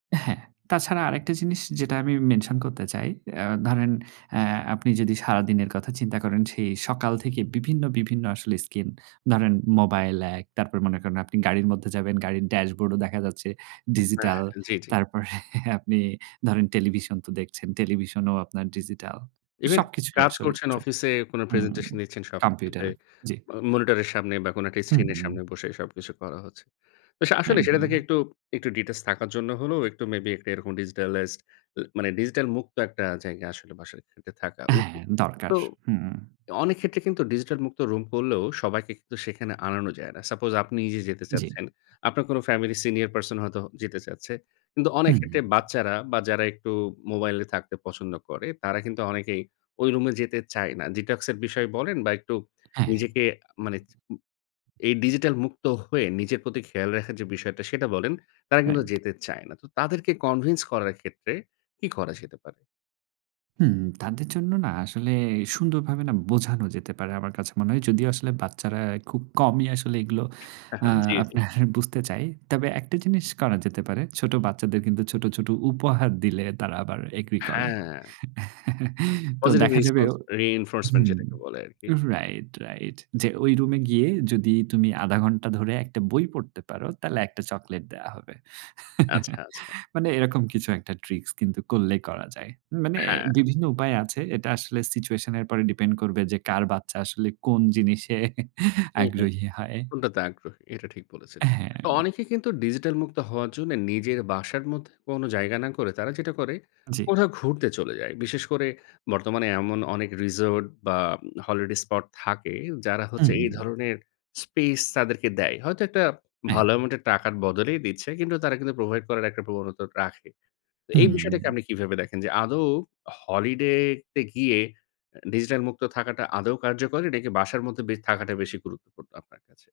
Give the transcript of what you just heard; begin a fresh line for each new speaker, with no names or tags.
হ্যাঁ, তাছাড়া আরেকটা জিনিস যেটা আমি মেনশন করতে চাই। অ্যা ধরেন অ্যা আপনি যদি সারাদিনের কথা চিন্তা করেন সেই সকাল থেকে বিভিন্ন, বিভিন্ন আসলে স্কিন, ধরেন মোবাইল এক, তারপর মনে করেন আপনি গাড়ির মধ্যে যাবেন, গাড়ির ড্যাশবোর্ডও দেখা যাচ্ছে
উ হ্যাঁ,
ডিজিটাল
হ্যাঁ, জি, জি।
তারপরে আপনি ধরেন টেলিভিশন তো দেখছেন, টেলিভিশন ও আপনার ডিজিটাল।
ইভেন
সবকিছুই
কাজ
আসলে
করছেন
স্ক্রিন
অফিসে কোনো
হুম,
প্রেজেন্টেশন দিচ্ছেন সবকিছুতে
কম্পিউটার, জি।
আ মনিটরের সামনে বা কোনো একটা স্ক্রিন এর
হুম।
সামনে বসে সবকিছু করা হচ্ছে। [unintelligible] আসলেই সেটা থেকে
একদম।
একটু, একটু ডিটেইলস থাকার জন্য হলেও একটু মেবি একটা এরকম ডিজিটালাইজড ল মানে ডিজিটাল মুক্ত একটা জায়গা আসলে বাসায় থেকে থাকা
হ্যাঁ
উচিত।
দরকার।
তো
হুম।
অনেক ক্ষেত্রে কিন্তু ডিজিটাল মুক্ত রুম করলেও সবাইকে কিন্তু সেখানে আনানো যায় না। সাপোজ আপনি নিজে যেতে
জি।
চাচ্ছেন, আপনার কোনো ফ্যামিলি সিনিয়র পারসন হয়তো যেতে চাচ্ছে। কিন্তু অনেক
হুম।
ক্ষেত্রে বাচ্চারা বা যারা একটু মোবাইলে থাকতে পছন্দ করে তারা কিন্তু অনেকেই ওই রুমে যেতে চায় না। ডিটক্স এর বিষয়ে বলেন বা একটু
হ্যাঁ।
নিজেকে মানে চ এই ডিজিটাল মুক্ত হয়ে নিজের প্রতি খেয়াল রাখার যে বিষয়টা সেটা বলেন তারা কিন্তু
রাইট।
যেতে চায় না। তো তাদেরকে কনভিন্স করার ক্ষেত্রে কি করা যেতে পারে?
হুম। তাদের জন্য না আসলে সুন্দরভাবে না বোঝানো যেতে পারে আমার কাছে মনে হয়। যদিও আসলে বাচ্চারা খুব কমই আসলে এগুলো আ
জি, জি।
আপনার বুঝতে চায়। তবে একটা জিনিস করা যেতে পারে। ছোট বাচ্চাদের কিন্তু ছোট, ছোট উপহার দিলে তারা আবার এগ্রি করে।
হ্যাঁ।
তো
পজিটিভ
দেখা যাবে
রেস্পন্স রিইনফোর্সমেন্ট
হুম।
যেটাকে বলে আরকি।
রাইট, রাইট যে ওই রুমে গিয়ে যদি তুমি ০.৫ ঘন্টা ধরে একটা বই পড়তে পারো তাইলে একটা চকলেট দেয়া হবে।
আচ্ছা, আচ্ছা।
মানে এরকম কিছু একটা ট্রিকস কিন্তু করলেই করা যায়। মানে
হ্যাঁ।
বিভিন্ন উপায় আছে। এটা আসলে সিচুয়েশনের উপরে ডিপেন্ড করবে যে কার বাচ্চা আসলে কোন জিনিসে
হুম, হুম।
আগ্রহী হয়।
কোনটাতে আগ্রহী এটা ঠিক বলেছেন। অ
হ্যাঁ।
অনেকে কিন্তু ডিজিটাল মুক্ত হওয়ার জন্য নিজের বাসার মধ্যে কোনো জায়গা না করে তারা যেটা করে
জি।
কোথাও ঘুরতে চলে যায়। বিশেষ করে বর্তমানে এমন অনেক রিসোর্ট বা হলিডে স্পট থাকে যারা হচ্ছে এই
উম
ধরনের স্পেস তাদেরকে দেয়। হয়তো একটা
অ্যায়
ভালো অ্যামাউন্টের টাকার বদলেই দিচ্ছে। কিন্তু তারা কিন্তু প্রোভাইড করার একটা প্রবণতা রাখে। তো এই
হুম।
বিষয়টাকে আপনি কিভাবে দেখেন যে আদৌ হলিডে তে গিয়ে এ ডিজিটাল মুক্ত থাকাটা আদৌ কার্যকরী নাকি বাসার মধ্যে বে থাকাটা বেশি গুরুত্বপূর্ণ আপনার কাছে?